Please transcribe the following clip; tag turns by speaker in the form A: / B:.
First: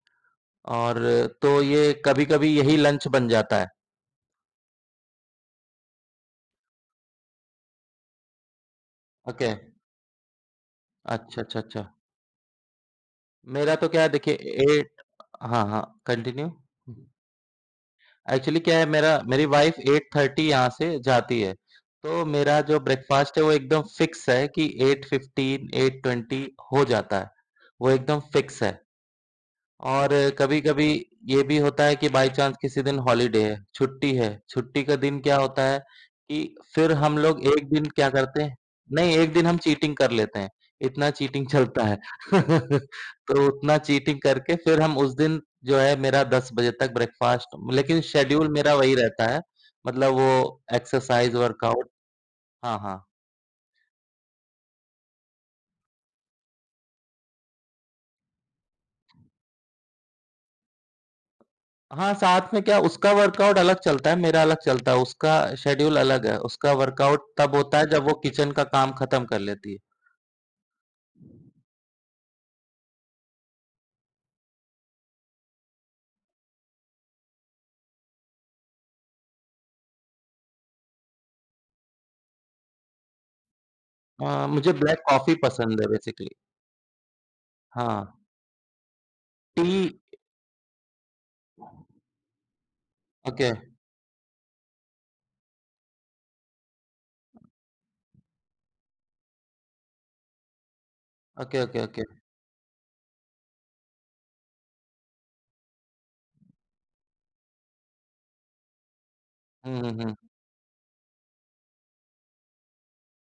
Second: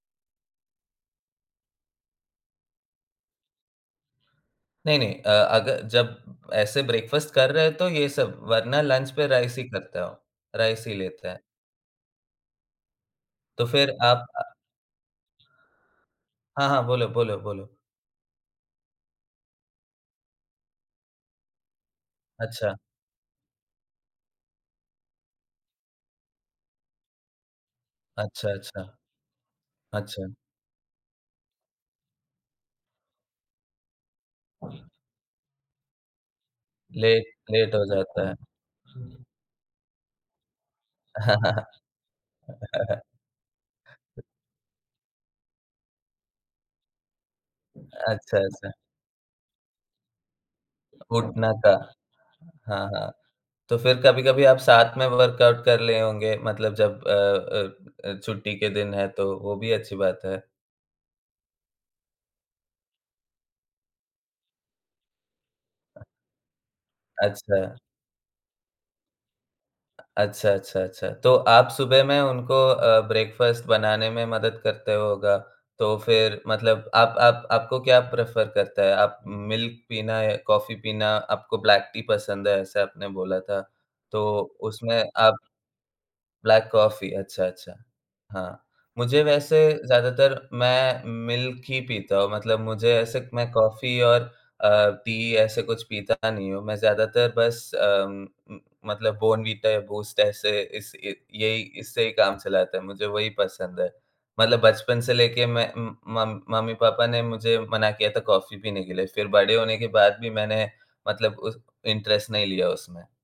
A: और तो ये कभी-कभी यही लंच बन जाता है।
B: नहीं, नहीं अ, अग जब ऐसे ब्रेकफ़ास्ट कर रहे हैं तो ये सब, वरना लंच पे
A: ओके।
B: राइस ही करता हूँ। राइस ही लेते हैं।
A: अच्छा, अच्छा, अछा।
B: तो
A: मेरा तो
B: फिर
A: क्या है
B: आप
A: देखिए,
B: अ
A: 8 अ हाँ, हाँ कंटिन्यू।
B: हाँ, हाँ। बोलो, बोलो, बोलो।
A: एक्चुअली क्या है मेरा मेरी वाइफ़ 8:30 यहाँ से जाती है, तो मेरा
B: अच्छा।
A: जो ब्रेकफ़ास्ट है वो एकदम फ़िक्स है कि 8:15-8:20 हो जाता है। वो एकदम
B: अच्छा,
A: फ़िक्स है,
B: अच्छा।
A: और
B: अच्छा।
A: कभी-कभी ये भी होता है कि बाय चांस किसी दिन हॉलिडे है, छुट्टी है, छुट्टी के दिन क्या होता है कि फिर
B: ले
A: हम लोग 1
B: लेट हो
A: दिन क्या
B: जाता
A: करते हैं नहीं, 1
B: है।
A: दिन हम चीटिंग कर लेते हैं, इतना चीटिंग चलता है। तो उतना चीटिंग करके फिर हम उस दिन जो है मेरा 10 बजे तक ब्रेकफ़ास्ट लेकिन
B: अच्छा,
A: शेड्यूल
B: अच्छा।
A: मेरा वही रहता है मतलब वो एक्सर्साइज़
B: उठना था।
A: वर्काउट हाँ,
B: हाँ,
A: हाँ।
B: हाँ। तो फिर कभी-कभी आप साथ में वर्कआउट कर लिए होंगे? मतलब जब अ अ अ, छुट्टी के दिन है तो, वो भी अच्छी बात है।
A: हाँ, साथ में क्या उसका वर्कआउट अलग चलता है, मेरा अलग चलता है। उसका शेड्यूल अलग है, उसका वर्कआउट तब
B: अच्छा।
A: होता है जब वो किचन का काम खत्म कर लेती
B: अच्छा, अच्छा, अच्छा। तो
A: है।
B: आप सुबह में उनको अ, ब्रेकफ़ास्ट बनाने में मदद करते होगा, तो फिर मतलब आप आप आपको क्या प्रेफर करता है? आप उम, मिल्क पीना या कॉफ़ी पीना? आपको ब्लैक-टी पसंद है ऐसा आपने बोला था, तो
A: अ, मुझे ब्लैक
B: उसमें
A: कॉफ़ी
B: आप
A: पसंद है बेसिक्ली।
B: ब्लैक कॉफ़ी अच्छा, अच्छा।
A: हाँ।
B: हाँ, मुझे वैसे
A: टी
B: ज़्यादातर मैं मिल्क ही पीता हूँ मतलब मुझे ऐसे
A: ओके।
B: मैं कॉफ़ी और अ, टी ऐसे कुछ पीता नहीं हूँ। मैं ज़्यादातर बस अ, उम उम, मतलब बॉर्नविटा या बूस्ट ऐसे इस ए
A: ओके,
B: यही
A: ओके,
B: इससे ही
A: ओके।
B: काम चलाते है। मुझे वही पसंद है, मतलब बचपन से लेके मैं उम, मम मम्मी-पापा ने मुझे मना किया था कॉफ़ी पीने के लिए। फिर बड़े होने
A: हुँ,
B: के
A: हुँ, हुँ।
B: बाद भी मैंने मतलब उस इंटेरस्ट नहीं लिया उसमें।